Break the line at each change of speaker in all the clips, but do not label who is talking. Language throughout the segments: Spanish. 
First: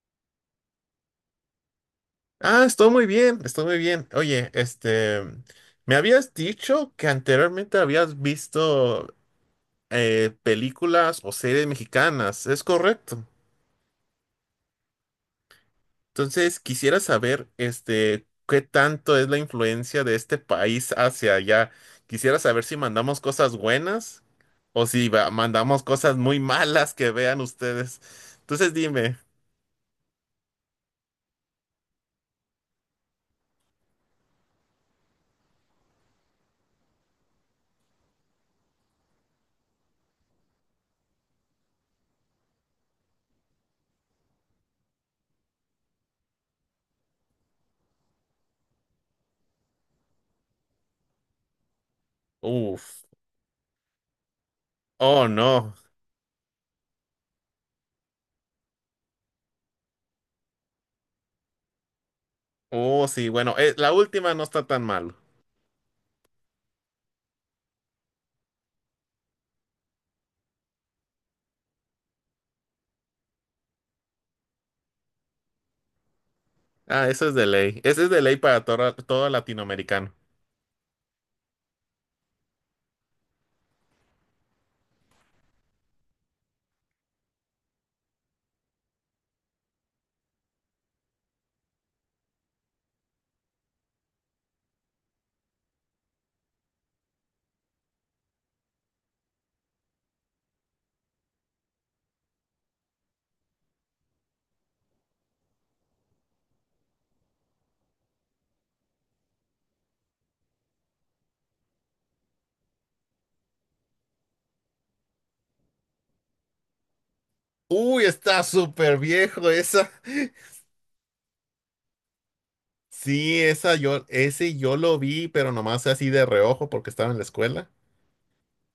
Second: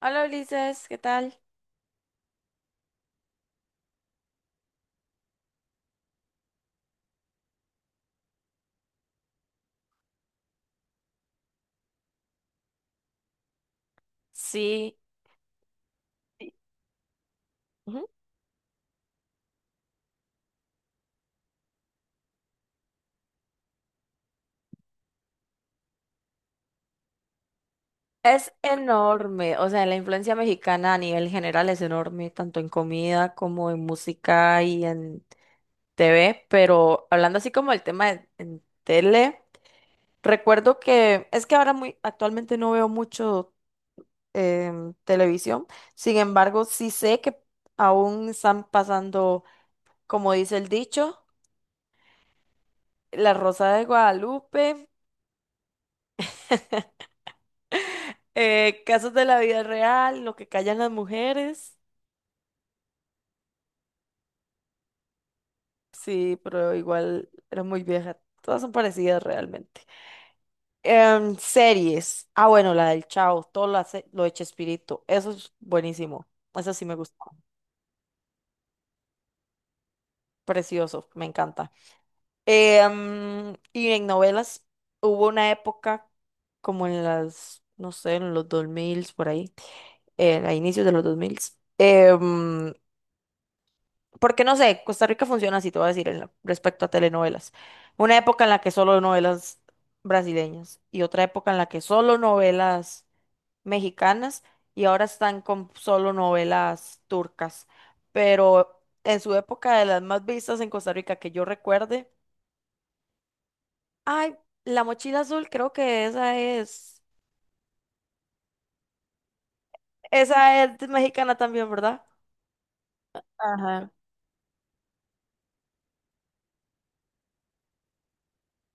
Hola Ulises, ¿qué tal?
Estoy muy bien, estoy muy bien. Oye, me habías dicho que anteriormente habías visto películas o series mexicanas, ¿es correcto?
Sí,
Entonces, quisiera saber, qué tanto es la influencia de este país hacia allá. Quisiera saber si mandamos cosas buenas o si va- mandamos cosas muy malas que vean ustedes.
es
Entonces, dime.
enorme, o sea, la influencia mexicana a nivel general es enorme, tanto en comida como en música y en TV, pero hablando así como el tema en tele, recuerdo que es que ahora muy actualmente no veo mucho televisión. Sin embargo, sí sé que aún están pasando, como dice el dicho,
Uf,
La Rosa de Guadalupe,
oh no.
casos de la vida real, lo que callan las mujeres.
Oh, sí, bueno, la última no está tan mal.
Sí, pero igual era muy vieja. Todas son parecidas realmente. Series. Ah, bueno, la del Chao, todo lo, hace, lo de Chespirito. Eso es buenísimo. Eso sí me
Ah,
gusta.
eso es de ley. Ese es de ley para todo, todo latinoamericano.
Precioso, me encanta. Y en novelas hubo una época como en las, no sé, en los 2000, por ahí, a inicios de los 2000. Porque no sé, Costa Rica funciona así, te voy a decir, en respecto a telenovelas. Una época en la que solo novelas brasileñas y otra época en la que solo novelas mexicanas, y ahora están con solo novelas turcas. Pero en su época, de las más vistas en Costa Rica que yo recuerde, ay, La Mochila Azul, creo que
Uy, está súper viejo esa.
esa es mexicana también, ¿verdad?
Sí,
Ajá.
ese yo lo vi, pero nomás así de reojo porque estaba en la escuela.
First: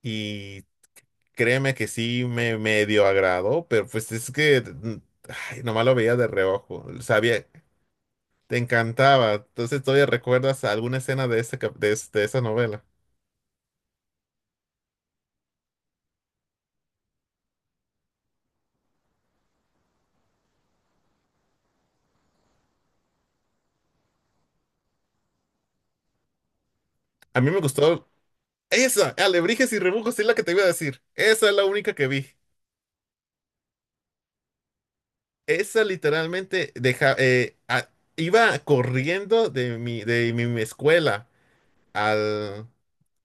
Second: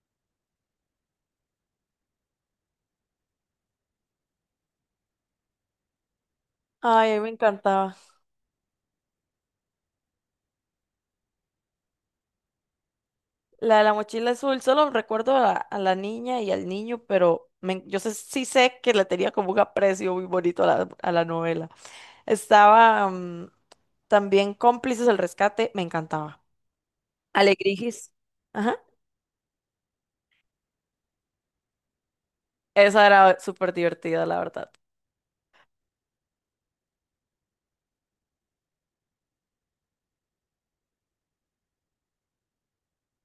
Y créeme que sí me medio agradó, pero pues es que ay, nomás lo veía de reojo.
Ay, a mí me
Sabía,
encantaba.
te encantaba. Entonces, ¿todavía recuerdas alguna escena de, ese, cap- de, es- de esa novela?
La de la mochila azul, solo recuerdo a la niña y al niño, pero yo sé, sí sé que le tenía como un aprecio muy bonito a la novela. Estaba mm, también Cómplices del Rescate, me encantaba.
A mí me gustó
Alegrigis. Ajá.
esa, Alebrijes y Rebujos, es la que te iba a decir. Esa es la única que vi.
Esa era súper divertida, la verdad.
Esa literalmente deja, iba corriendo de mi escuela al,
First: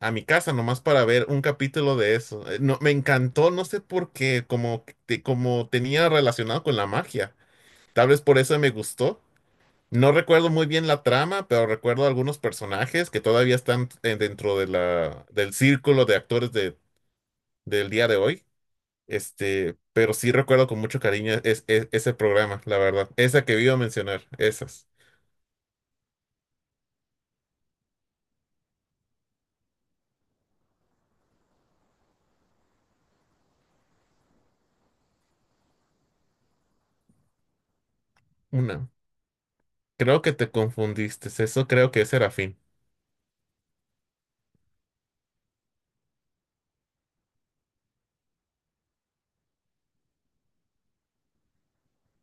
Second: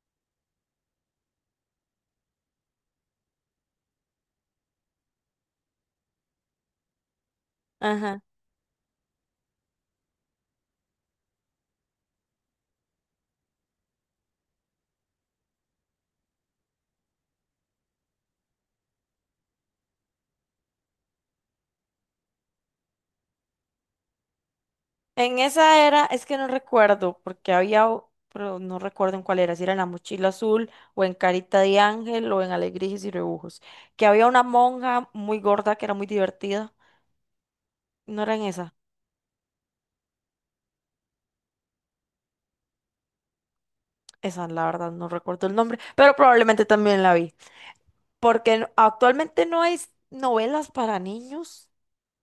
a mi casa nomás para ver un capítulo de eso. No, me encantó, no sé por qué, como tenía relacionado con la magia. Tal
Ajá.
vez por eso me gustó. No recuerdo muy bien la trama, pero recuerdo algunos personajes que todavía están dentro de del círculo de actores de, del día de hoy. Pero sí recuerdo con mucho cariño ese programa, la verdad. Esa que iba a mencionar, esas.
En esa era, es que no recuerdo, porque había, pero no recuerdo en cuál era, si era en la mochila azul o en Carita de Ángel o en Alegrías y Rebujos, que había una monja muy gorda que era muy divertida. ¿No era en esa?
Una. Creo que te confundiste. Eso creo que es Serafín.
Esa, la verdad, no recuerdo el nombre, pero probablemente también la vi. Porque actualmente no hay novelas para niños,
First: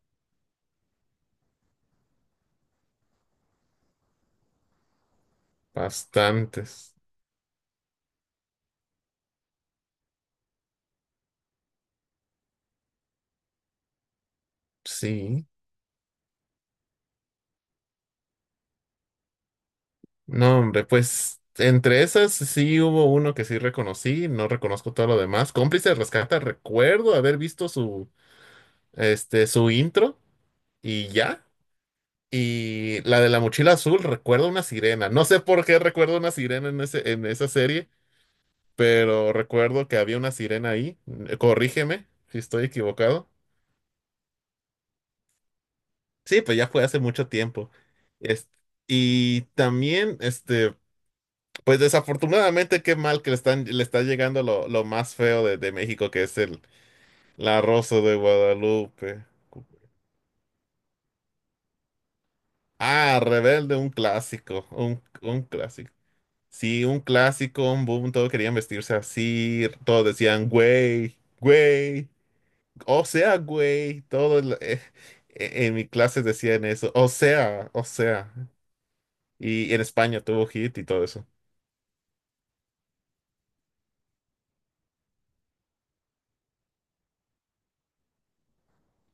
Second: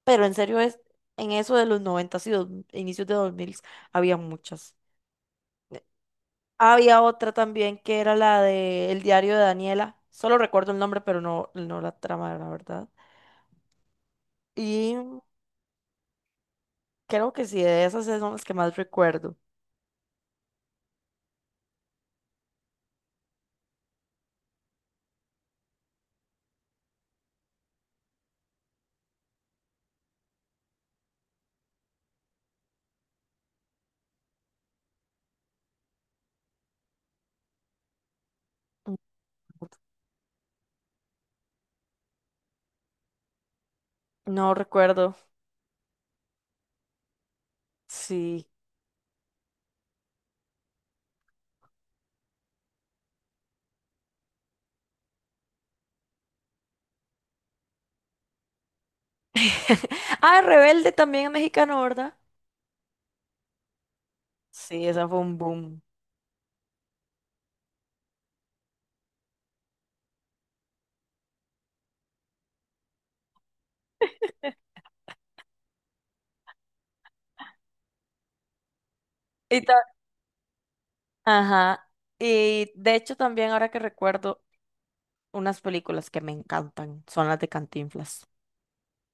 pero en serio es, en eso de los 90 y inicios de 2000 había muchas.
Bastantes.
Había otra también que era la de El diario de Daniela. Solo recuerdo el nombre, pero no, no la trama, la verdad. Y
Sí.
creo que sí, de esas son las que más recuerdo.
No, hombre, pues entre esas sí hubo uno que sí reconocí. No reconozco todo lo demás. Cómplice de Rescata, recuerdo haber visto su intro y ya. Y la de la mochila azul, recuerdo una sirena. No sé por qué recuerdo una sirena en esa serie, pero recuerdo que había una sirena ahí. Corrígeme si estoy equivocado.
No recuerdo,
Sí, pues ya fue hace mucho tiempo.
sí.
Es- y también, pues desafortunadamente, qué mal que le está llegando lo más feo de México, que es el la Rosa de Guadalupe.
Ah, Rebelde también es mexicano, ¿verdad?
Ah, Rebelde, un clásico,
Sí, esa fue un
un
boom.
clásico. Sí, un clásico, un boom, todos querían vestirse así, todos decían, güey, güey. O sea, güey, en mi clase decían eso. O sea, o sea.
Y
Y en España tuvo hit y todo eso.
ajá. Y de hecho también ahora que recuerdo, unas películas que me encantan son las de Cantinflas.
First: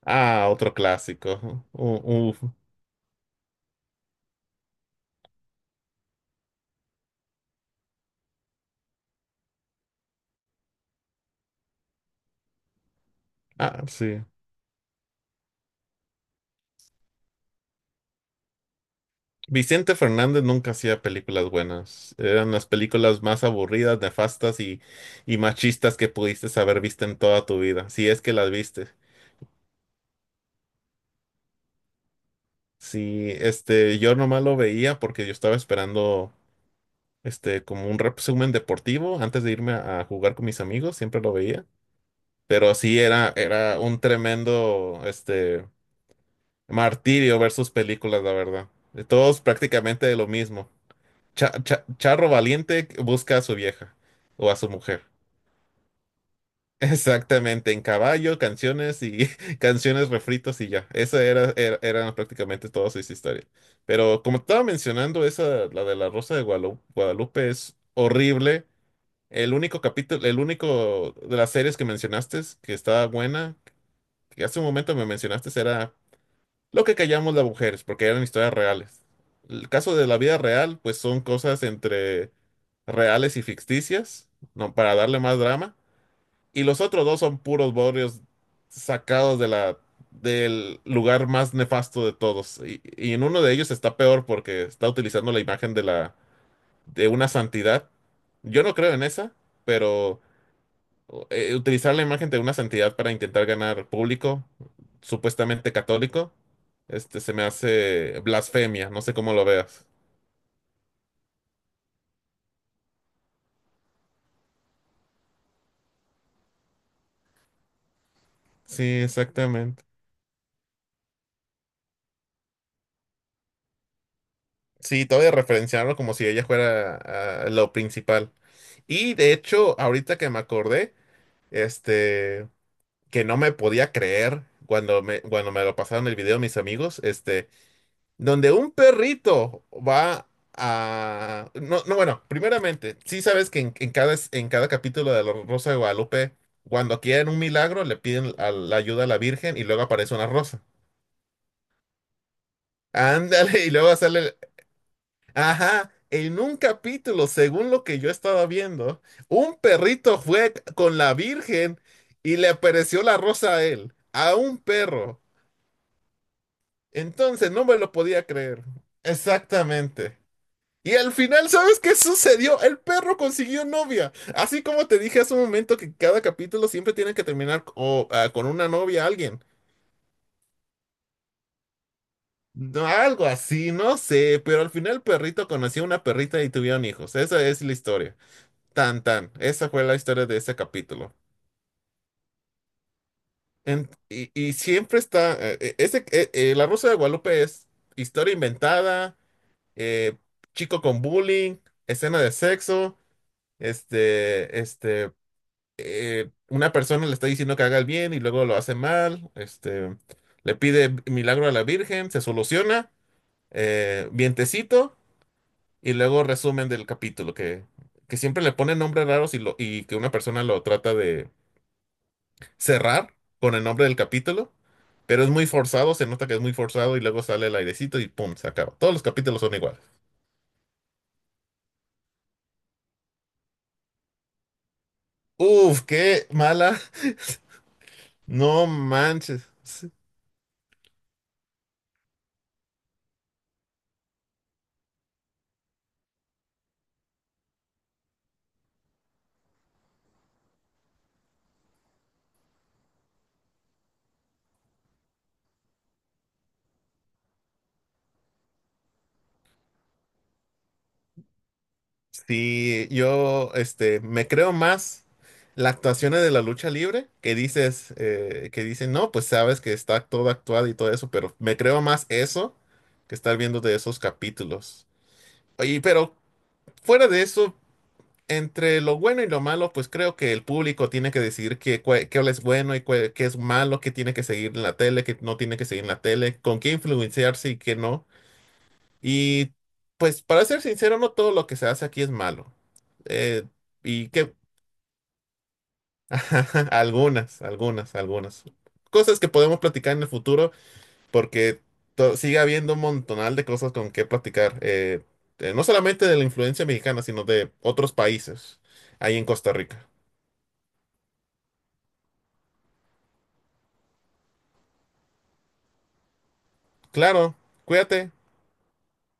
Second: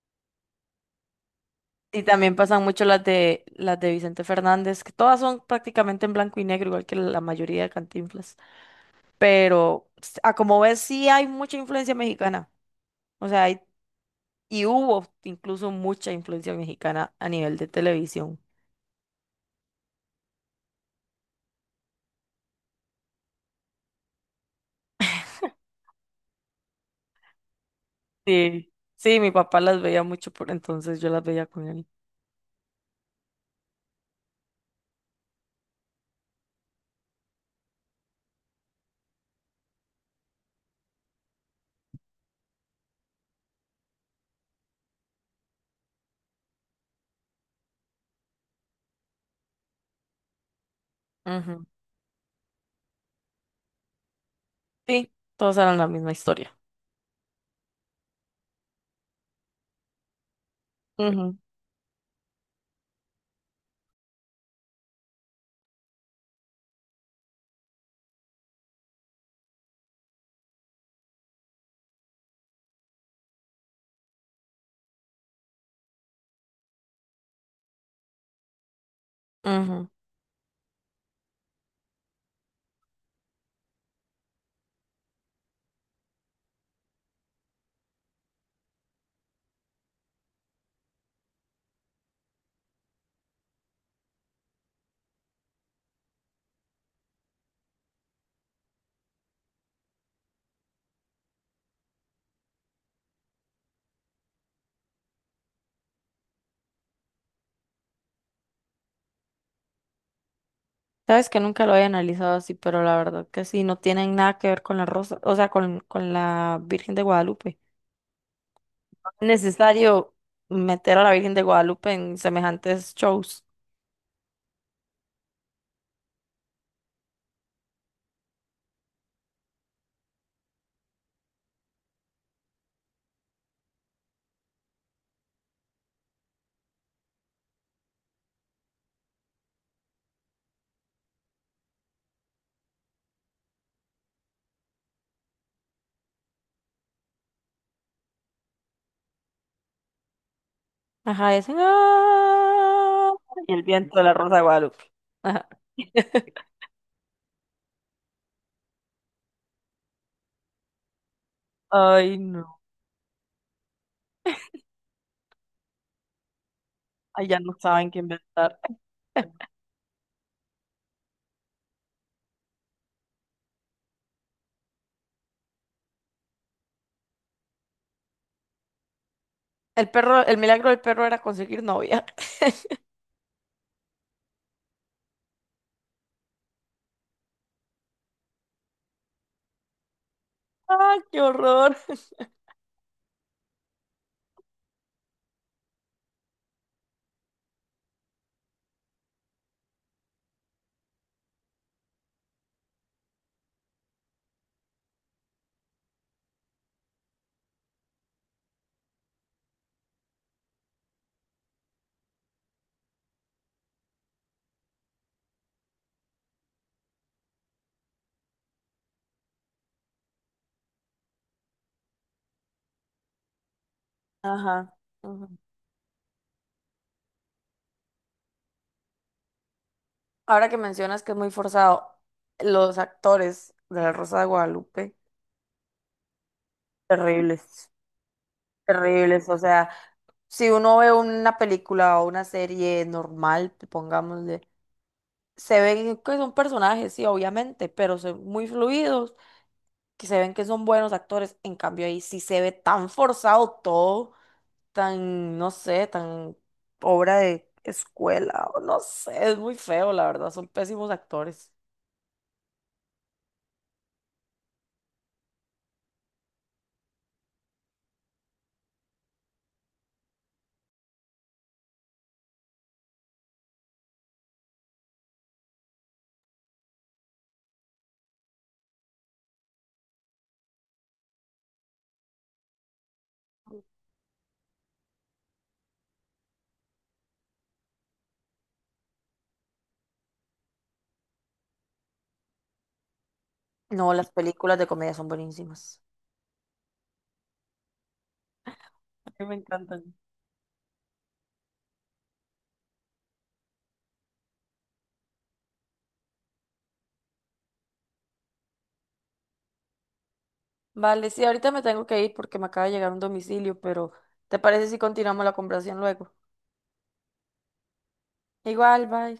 Ah, otro clásico.
Y
U-
también
uf.
pasan mucho las de Vicente Fernández, que todas son prácticamente en blanco y negro, igual que la mayoría de Cantinflas. Pero a como ves, sí hay mucha influencia mexicana. O sea,
Ah, sí.
y hubo incluso mucha influencia mexicana a nivel de televisión.
Vicente Fernández nunca hacía películas buenas. Eran las películas más aburridas, nefastas y machistas que pudiste haber visto en toda tu vida, si es que las
Sí.
viste.
Sí, mi papá las veía mucho, por entonces yo las veía con él.
Sí, yo nomás lo veía porque yo estaba esperando, como un resumen deportivo antes de irme a jugar con mis amigos, siempre lo veía. Pero sí era un tremendo martirio ver sus películas, la verdad. Todos prácticamente de lo mismo.
Ujú.
Charro valiente busca a su vieja o a su mujer.
Sí, todas eran la misma historia.
Exactamente, en caballo, canciones y canciones refritos y ya.
Ujú,
Eran prácticamente todas sus historias. Pero como estaba mencionando, esa, la de la Rosa de Guadalupe es horrible. El único capítulo, el único de las series que mencionaste es que estaba buena que hace un momento me mencionaste era lo que callamos las mujeres, porque eran historias reales. El
ujú.
caso de la vida real, pues son cosas entre reales y ficticias, no, para darle más drama. Y los otros dos son puros borrios sacados de del lugar más nefasto de todos. Y en uno de ellos está peor porque está utilizando la imagen de de una santidad. Yo no creo en esa, pero utilizar la imagen de una santidad para intentar ganar público, supuestamente católico, se me hace blasfemia, no sé cómo lo veas.
Sabes que nunca lo había analizado así, pero la verdad que sí, no tienen nada que ver con la rosa, o sea, con la Virgen de Guadalupe.
Sí,
No es
exactamente.
necesario meter a la Virgen de Guadalupe en semejantes shows.
Sí, todavía referenciarlo como si ella fuera lo principal. Y de hecho, ahorita que me acordé, este, que no me podía creer cuando cuando me lo pasaron el video mis amigos, donde un perrito va a... No, no, bueno, primeramente, sí sabes que en cada capítulo de La Rosa de Guadalupe, cuando quieren un milagro, la ayuda a la Virgen y luego aparece una rosa.
Ajá, y hacen ¡ah! Y el
Ándale, y luego
viento de la
sale... el-
rosa de Guadalupe. Ajá.
Ajá, en un capítulo, según lo que yo estaba viendo, un perrito fue con la Virgen
Ay,
y le
no.
apareció la rosa a él, a un perro.
Ay, ya
Entonces,
no
no me
saben
lo
qué
podía
inventar.
creer. Exactamente. Y al final, ¿sabes qué sucedió? El perro consiguió novia. Así como te dije hace un momento que cada capítulo siempre tiene que terminar o, ah, con una novia, alguien.
El perro, el milagro del perro era conseguir novia.
No, algo así, no sé, pero al final el perrito conoció a una perrita y tuvieron hijos. Esa es la historia. Tan, tan. Esa fue la historia de ese
¡Ah,
capítulo.
qué horror!
Y siempre está, La Rosa de Guadalupe es historia inventada, eh, chico con bullying, escena de sexo, este, este... una persona le está diciendo que haga el bien y luego lo hace mal, le pide milagro a la Virgen, se soluciona, vientecito, y luego resumen del capítulo, que siempre le ponen nombres raros y que una persona lo trata de cerrar con el nombre del capítulo,
Ajá.
pero es muy forzado, se nota que es muy forzado y luego sale el airecito y pum, se acaba. Todos los capítulos son iguales.
Ahora que mencionas que es muy forzado, los actores de La Rosa de Guadalupe,
Uf, qué mala.
terribles,
No
terribles. O
manches.
sea, si uno ve una película o una serie normal, pongámosle, se ven que son personajes, sí, obviamente, pero son muy fluidos, que se ven que son buenos actores. En cambio, ahí sí se ve tan forzado todo, tan, no sé, tan obra de escuela, o no sé, es muy feo, la verdad, son pésimos actores.
Sí, yo me creo más las actuaciones de la lucha libre, que dicen, no, pues sabes que está todo actuado y todo eso, pero me creo más eso que estar viendo de esos capítulos. Y pero fuera de eso, entre lo bueno y lo malo, pues creo que el público tiene que decidir qué, qué es bueno y qué es malo, qué tiene que seguir en la tele, qué no tiene que seguir en la tele, con qué influenciarse y qué no. Y pues para ser sincero, no todo lo que se hace aquí es malo. Eh,
No,
y
las
que
películas de comedia son buenísimas
algunas, algunas, algunas. Cosas
que
que
me
podemos
encantan.
platicar en el futuro porque sigue habiendo un montonal de cosas con que platicar. No solamente de la influencia mexicana, sino de otros países ahí en Costa Rica.
Vale, sí, ahorita me tengo que ir porque me acaba de llegar un domicilio, pero ¿te parece si continuamos la conversación luego?
Claro, cuídate.
Igual, bye.